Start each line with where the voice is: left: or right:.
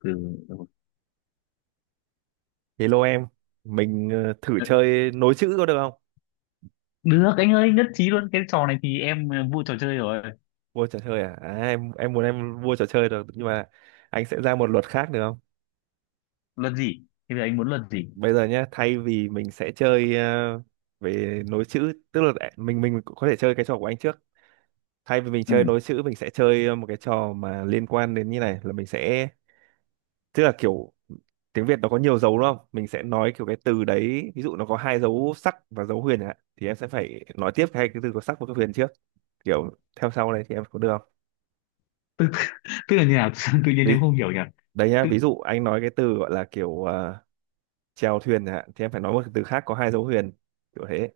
left: Ừ.
right: Hello em, mình thử chơi nối chữ có được không?
left: Được anh ơi, nhất trí luôn, cái trò này thì em vui trò chơi rồi.
right: Vua trò chơi à? À, em muốn em vua trò chơi được nhưng mà anh sẽ ra một luật khác được không?
left: Luật gì? Bây giờ anh muốn luật gì?
right: Bây giờ nhá, thay vì mình sẽ chơi về nối chữ, tức là mình có thể chơi cái trò của anh trước. Thay vì mình
left: Ừ.
right: chơi nối chữ, mình sẽ chơi một cái trò mà liên quan đến như này là mình sẽ tức là kiểu tiếng Việt nó có nhiều dấu đúng không? Mình sẽ nói kiểu cái từ đấy, ví dụ nó có hai dấu sắc và dấu huyền ạ, thì em sẽ phải nói tiếp cái từ có sắc và cái huyền trước, kiểu theo sau này thì em có được không?
left: Tức là như nào? Sao tự nhiên
right: Ví,
left: em không hiểu nhỉ?
right: đấy nhá,
left: Tức
right: ví dụ anh nói cái từ gọi là kiểu à, chèo thuyền chẳng hạn thì em phải nói một cái từ khác có hai dấu huyền, kiểu thế.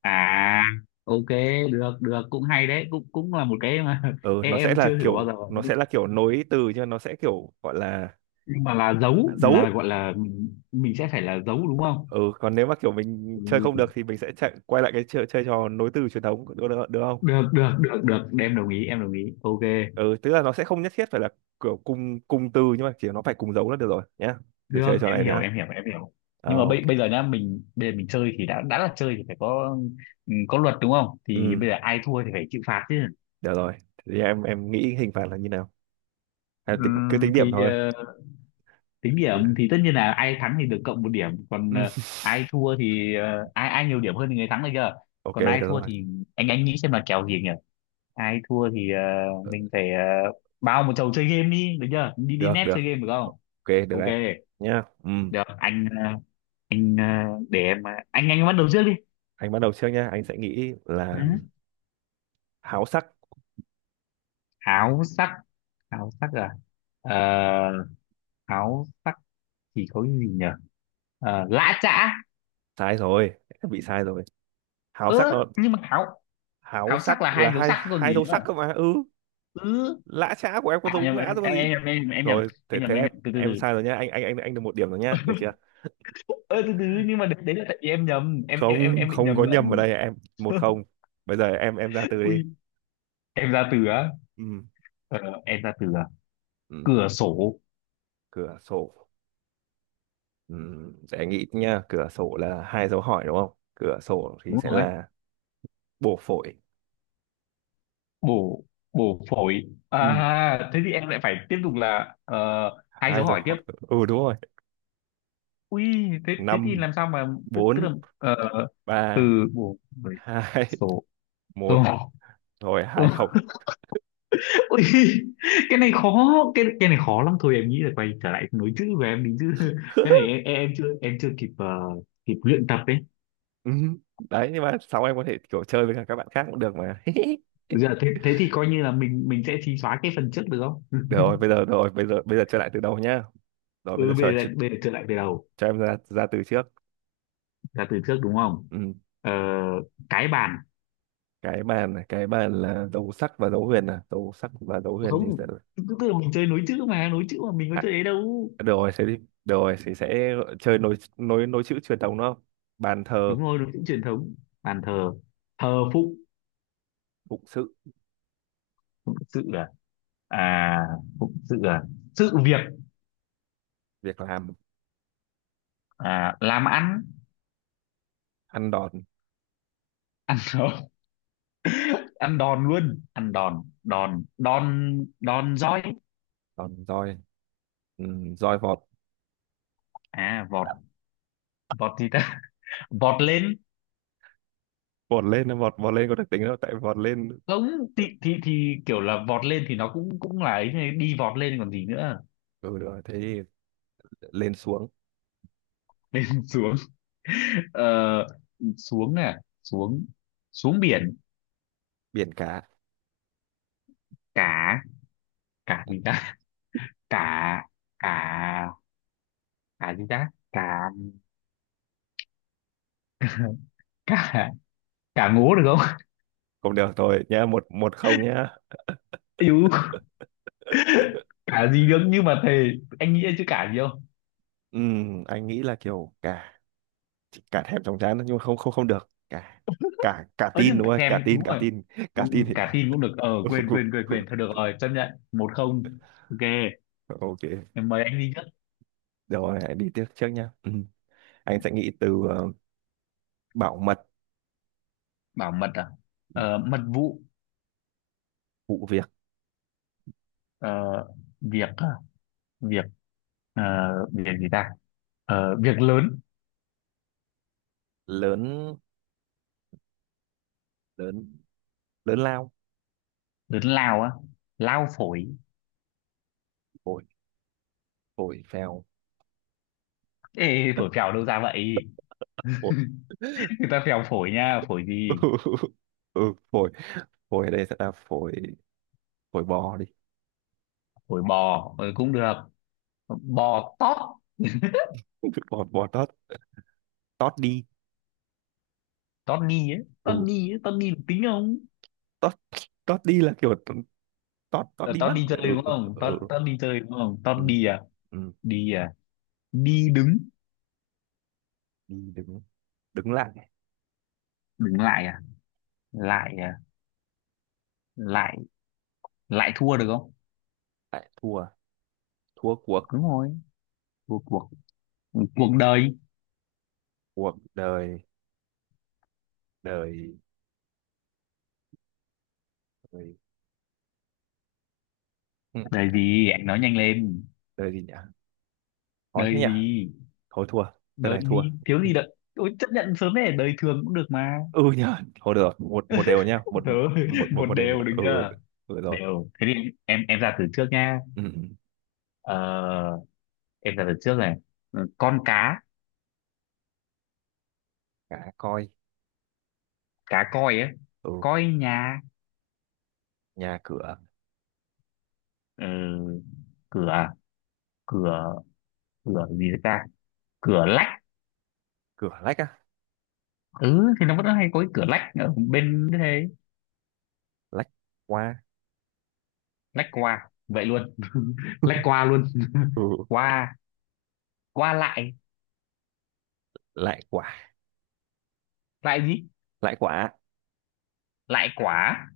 left: à? Ok, được được, cũng hay đấy, cũng cũng là một cái mà
right: Ừ,
left: em,
right: nó sẽ
left: em
right: là
left: chưa thử bao
right: kiểu,
left: giờ
right: nó sẽ là kiểu nối từ nhưng nó sẽ kiểu gọi là
left: nhưng mà là giấu, là
right: dấu.
left: gọi là mình sẽ phải là giấu đúng không?
right: Ừ, còn nếu mà kiểu mình chơi không
left: Ừ.
right: được thì mình sẽ chạy quay lại cái chơi, chơi trò nối từ truyền thống được không?
left: Được được được được, em đồng ý em đồng ý, ok.
right: Ừ, tức là nó sẽ không nhất thiết phải là kiểu cùng cùng từ nhưng mà chỉ nó phải cùng dấu là được rồi nhá. Thử
left: Được,
right: chơi trò
left: em
right: này
left: hiểu
right: nhá.
left: em hiểu em hiểu. Nhưng mà
right: À,
left: bây
right: ok.
left: bây giờ nhá, mình bây giờ mình chơi thì đã là chơi thì phải có, ừ, có luật đúng không? Thì
right: Ừ,
left: bây giờ ai thua thì phải chịu phạt chứ.
right: được rồi. Thế thì em nghĩ hình phạt là như nào? À, tính, cứ
left: Ừm,
right: tính điểm
left: thì
right: thôi.
left: ờ, tính điểm thì tất nhiên là ai thắng thì được cộng một điểm, còn
right: Ừ.
left: ai thua thì ai ai nhiều điểm hơn thì người thắng được chưa?
right: Ok,
left: Còn
right: được
left: ai thua
right: rồi.
left: thì anh nghĩ xem là kèo gì nhỉ? Ai thua thì mình phải bao một chầu chơi game đi được chưa, đi đi
right: Được
left: net
right: được.
left: chơi game được không?
right: Ok, được
left: Ok,
right: đấy. Nhá. Ừ.
left: được anh anh để em anh bắt đầu trước
right: Anh bắt đầu trước nhá. Anh sẽ nghĩ là
left: đi.
right: háo sắc.
left: Áo sắc. Áo sắc à? ờ, áo sắc thì có cái gì nhỉ? Lã chã.
right: Sai rồi. Bị sai rồi. Háo
left: Ớ,
right: sắc nó,
left: nhưng mà áo,
right: háo
left: áo sắc là
right: sắc là
left: hai dấu
right: hai
left: sắc còn
right: hai
left: gì
right: dấu sắc
left: nữa?
right: cơ mà. Ừ.
left: Ừ.
right: Lã chã của em có
left: À
right: dấu
left: nhầm,
right: ngã rồi
left: em
right: còn gì.
left: em em em em nhầm,
right: Rồi, thế
left: em nhầm
right: thế
left: em
right: em
left: nhầm từ từ
right: em
left: từ
right: sai rồi nhá. Anh được một điểm rồi nhá. Được chưa?
left: Ơ từ từ, nhưng mà đấy, đấy là tại vì em nhầm, em em em
right: Không,
left: em bị
right: không
left: nhầm
right: có nhầm ở
left: lẫn.
right: đây em. Một không. Bây giờ em ra từ
left: Ui,
right: đi.
left: em ra từ á.
right: Ừ.
left: ờ, em ra từ à?
right: Ừ.
left: Cửa sổ.
right: Cửa sổ. Ừ. Để anh nghĩ nhá. Cửa sổ là hai dấu hỏi đúng không? Cửa sổ thì
left: Đúng
right: sẽ
left: rồi.
right: là bổ phổi.
left: Bổ bổ phổi
right: Ừ.
left: à? Thế thì em lại phải tiếp tục là hai
right: Hai
left: dấu
right: dấu
left: hỏi tiếp.
right: hỏi. Ừ, đúng rồi.
left: Ui, thế thế thì
right: Năm,
left: làm sao mà tức
right: bốn,
left: là ờ, từ
right: ba,
left: bộ bảy
right: hai,
left: số
right: một,
left: rồi.
right: rồi hai không.
left: Ui, cái này khó, cái này khó lắm. Thôi em nghĩ là quay trở lại nối chữ của em đi chứ. Cái này em chưa kịp kịp luyện tập đấy.
right: Ừ, đấy nhưng mà sau em có thể kiểu chơi với cả các bạn khác cũng được mà.
left: Dạ thế thế thì coi như là mình sẽ xí xóa cái phần trước được không?
right: Được rồi bây giờ, rồi bây giờ, bây giờ chơi lại từ đầu nhá. Rồi
left: Ừ
right: bây giờ
left: bây giờ trở lại từ đầu,
right: cho em ra ra từ trước.
left: là từ trước đúng không?
right: Ừ.
left: Ờ, cái bàn.
right: Cái bàn này, cái bàn là dấu sắc và dấu huyền, à dấu sắc và dấu huyền
left: Không,
right: thì sẽ,
left: tức tức là mình chơi nối chữ, mà nối chữ mà mình có
right: à,
left: chơi ấy đâu.
right: được rồi thế đi, được rồi thì sẽ chơi nối nối nối chữ truyền thống đúng không? Bàn thờ,
left: Đúng rồi, nó cũng truyền thống. Bàn thờ. Thờ phụng.
right: phụng sự,
left: Phụng sự à? À, phụng sự à? Sự việc.
right: việc làm,
left: À, làm ăn.
right: ăn đòn,
left: Rồi, ăn đòn, luôn ăn đòn, đòn roi.
right: đòn roi. Ừ, roi vọt,
left: À vọt, vọt gì ta? Vọt lên.
right: vọt lên, vọt vọt lên có được tính đâu tại vọt lên.
left: Không thì, thì kiểu là vọt lên thì nó cũng cũng là ấy, thế đi vọt lên còn gì nữa.
right: Ừ rồi thế thì lên xuống,
left: Xuống, ờ, xuống à, xuống, xuống biển
right: biển cả.
left: cả. Cả gì ta? Cả, cả cả gì ta? Cả, cả, cả ngố được không?
right: Cũng được thôi nhá, một một không nhá.
left: Ây, cả gì được nhưng mà thề, anh nghĩ chứ cả gì không?
right: Anh nghĩ là kiểu cả, cả thèm chóng chán nhưng mà không không không được, cả cả cả
left: Ơ
right: tin
left: chứ
right: đúng không, cả
left: thèm
right: tin,
left: đúng
right: cả
left: rồi.
right: tin.
left: Ừ,
right: Cả
left: ừ,
right: tin thì
left: cả tin cũng được, ờ
right: được.
left: quên quên thôi, được rồi, chấp nhận một không. Ok,
right: Ok.
left: em mời anh đi trước.
right: Rồi hãy đi tiếp trước nhá. Anh sẽ nghĩ từ bảo mật,
left: Bảo mật à? Mật vụ.
right: vụ việc
left: ờ, việc à? Việc, ờ, việc gì ta? Việc lớn.
right: lớn, lớn lớn lao,
left: Lớn lao á. Lao phổi.
right: phổi, phổi phèo,
left: Ê phổi phèo đâu ra vậy?
right: phổi.
left: Người ta phèo phổi nha, phổi gì?
right: Ừ, ừ, phổi. Phổi ở đây sẽ là phổi, phổi bò đi.
left: Phổi bò, cũng được. Bò tót.
right: Bò bò tót, tót đi.
left: Tót đi ấy,
right: Ừ,
left: tót ni ấy, tót ni được tính không?
right: tót tót đi là kiểu tót tót
left: Ờ,
right: đi
left: tao
right: mất.
left: đi chơi
right: Ừ
left: đúng không?
right: ừ
left: Tao tao đi chơi đúng không?
right: ừ
left: Tao
right: ừ
left: đi à?
right: ừ.
left: Đi à? Đi đứng,
right: Đi đứng, đứng lại,
left: đứng lại à? Lại à? Lại, lại thua được không?
right: lại thua, thua cuộc,
left: Đúng rồi, cuộc cuộc cuộc đời.
right: cuộc đời, đời đời, ừ,
left: Đời gì? Anh nói nhanh lên.
right: đời gì nhỉ, khó thế
left: Đời
right: nhỉ,
left: gì?
right: thôi thua, đời
left: Đời
right: này thua.
left: gì? Thiếu gì đợi? Ôi, chấp nhận sớm này, đời thường cũng được mà.
right: Ừ nhỉ. Thôi được, một một đều nhá, một,
left: Rồi,
right: một một
left: một
right: một đều,
left: đều được
right: ừ
left: chưa?
right: ừ rồi,
left: Đều. Thế thì em ra từ trước nha.
right: ừ ừ.
left: Ờ, em ra từ trước này. Ừ, con cá.
right: Cá coi.
left: Cá coi ấy.
right: Ừ,
left: Coi nhà.
right: nhà cửa.
left: Ừ, cửa à? Cửa, cửa gì đấy ta? Cửa lách.
right: Cửa lách á,
left: Ừ thì nó vẫn hay có cái cửa lách ở bên thế.
right: lách qua.
left: Lách qua vậy luôn. Lách qua luôn.
right: Ừ,
left: Qua, qua lại.
right: lại quá.
left: Lại gì?
right: Lãi quả.
left: Lại quả.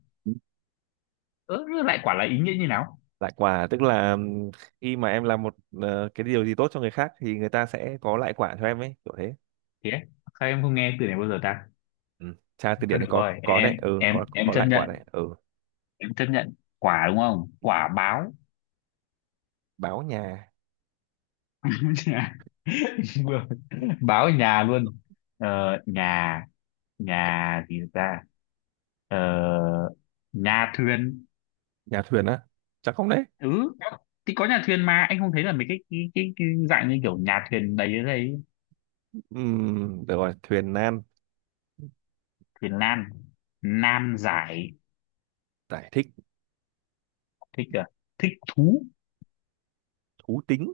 left: Ừ, lại quả là ý nghĩa như nào?
right: Lãi quả tức là, khi mà em làm một cái điều gì tốt cho người khác thì người ta sẽ có lãi quả cho em ấy, kiểu thế.
left: Thế sao em không nghe từ này bao giờ ta?
right: Ừ. Tra từ điển
left: Thôi
right: này
left: được rồi,
right: có
left: em
right: đấy, ừ,
left: em em
right: có
left: chấp
right: lãi quả đấy.
left: nhận,
right: Ừ,
left: em chấp nhận. Quả đúng không, quả báo.
right: báo nhà,
left: Vừa- báo ở nhà luôn. Ờ, nhà, nhà gì ta? Ờ, nhà thuyền.
right: nhà thuyền á, chắc không đấy.
left: Ừ thì có nhà thuyền mà, anh không thấy là mấy cái cái dạng như kiểu nhà thuyền đấy đấy.
right: Được rồi, thuyền nan,
left: Thuyền nan. Nan giải.
right: giải thích,
left: Thích à? Thích thú.
right: thú tính,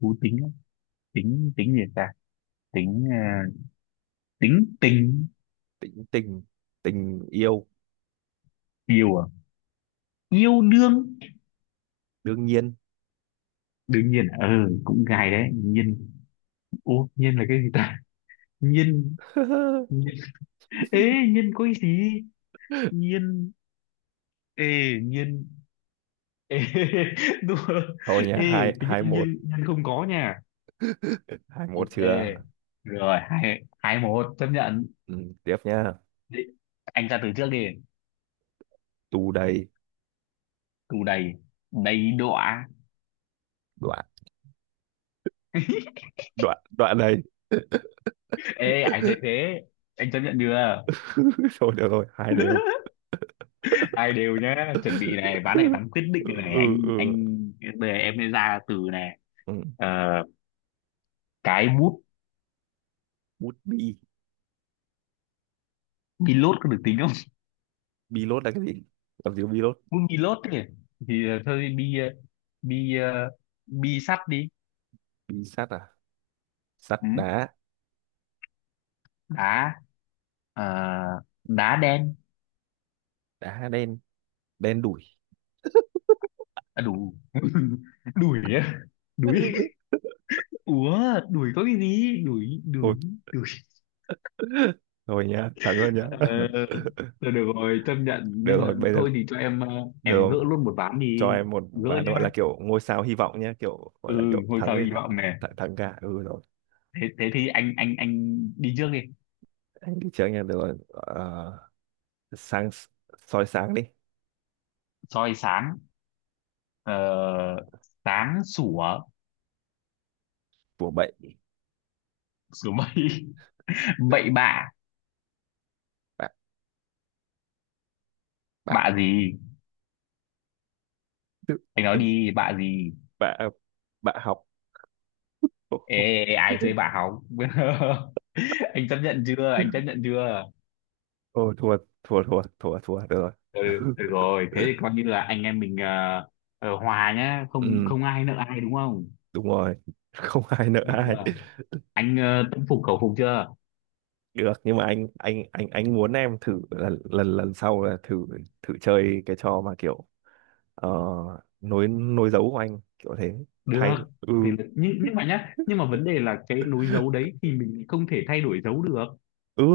left: Thú tính á. Tính, tính gì ta? Tính tính tình.
right: tình, tình yêu,
left: Yêu à? Yêu đương.
right: đương nhiên.
left: Đương nhiên à? Ừ cũng gài đấy, nhiên, ô nhiên là cái gì ta? Nhiên, nhiên, ê nhiên có cái gì? Nhiên, ê nhiên, ê. Đúng rồi.
right: Thôi nhá, hai
left: Ê tính
right: hai một,
left: nhiên, nhiên không có nha.
right: hai một
left: Ok,
right: chưa.
left: rồi hai hai một, chấp nhận.
right: Ừ, tiếp nhá.
left: Đi. Anh ra từ trước đi.
right: Tù đầy,
left: Tù đầy. Đầy đọa.
right: đoạn, đoạn đoạn đầy.
left: Ê ai chơi thế, anh chấp nhận chưa?
right: Thôi được rồi, hai đều.
left: Hai đều nhá,
right: Ừ
left: chuẩn bị này, ván này, ván quyết định này này.
right: ừ
left: anh
right: ừ.
left: anh bây giờ em sẽ ra từ này.
right: Ừ.
left: Ờ, cái bút.
right: Bút bi.
left: Pilot có được tính không?
right: Bi lốt là cái gì? Làm gì có bi lốt.
left: Bút pilot thì thôi bi bi bi sắt đi.
right: Bi sắt à, sắt
left: Ừ.
right: đá,
left: Đá, ờ, đá đen.
right: đá đen, đen đủi
left: À, đủ. Đuổi á, đuổi. Ủa, đuổi có cái gì? Đuổi,
right: thôi.
left: đuổi, đuổi.
right: Thôi nhá, thắng rồi nhá.
left: Ờ, rồi được rồi, chấp nhận. Nhưng
right: Được rồi
left: mà
right: bây giờ,
left: thôi thì cho em
right: được
left: em gỡ
right: rồi.
left: luôn một ván
right: Cho
left: đi.
right: em một
left: Gỡ
right: ván gọi
left: nha.
right: là kiểu ngôi sao hy vọng nhá, kiểu
left: Ừ,
right: gọi là kiểu
left: ngôi
right: thắng
left: sao
right: thì
left: hy
right: thắng,
left: vọng này.
right: thắng, thắng cả. Ừ rồi.
left: Thế, thế thì anh đi trước đi.
right: Anh đi trước nha, được rồi. Ờ, sáng, soi sáng đi,
left: Soi sáng. Ờ, sáng sủa.
right: của bệnh,
left: Sủa mây. Bậy bạ.
right: bạn, bạn,
left: Bạ gì? Anh nói đi, bạ gì?
right: bạn, bạn học.
left: Ê, ai chơi bạ hóng? Anh chấp nhận chưa? Anh chấp nhận chưa?
right: Ôi thua, thua thua thua thua được rồi.
left: Ừ, được rồi thế thì coi như là anh em mình hòa nhá, không
right: Ừ,
left: không ai nợ ai đúng không?
right: đúng rồi. Không ai nợ
left: Được
right: ai.
left: chưa? Anh tâm phục khẩu phục chưa?
right: Được, nhưng mà anh muốn em thử lần lần lần sau là thử, thử chơi cái trò mà kiểu ờ, nối nối dấu của anh kiểu thế,
left: Được
right: thay. Ừ,
left: thì, nhưng mà nhá, nhưng mà vấn đề là cái nối dấu đấy thì mình không thể thay đổi dấu được.
right: ừ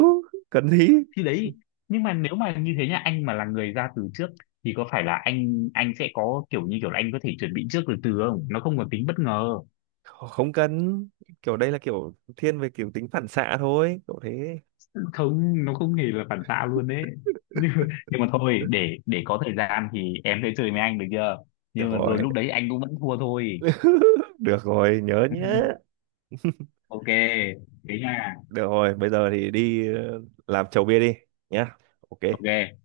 right: cần gì,
left: Thì đấy, nhưng mà nếu mà như thế nhá, anh mà là người ra từ trước thì có phải là anh sẽ có kiểu như kiểu là anh có thể chuẩn bị trước từ từ không, nó không còn tính bất ngờ.
right: không cần, kiểu đây là kiểu thiên về kiểu tính phản xạ thôi, kiểu thế.
left: Không nó không hề là phản xạ luôn đấy. nhưng nhưng mà thôi, để có thời gian thì em sẽ chơi với anh được chưa.
right: Được
left: Nhưng mà
right: rồi.
left: rồi lúc đấy anh cũng vẫn thua thôi.
right: Được rồi nhớ nhé.
left: Ok, thế nha.
right: Được rồi bây giờ thì đi làm chầu bia đi nhá. Ok.
left: Ok.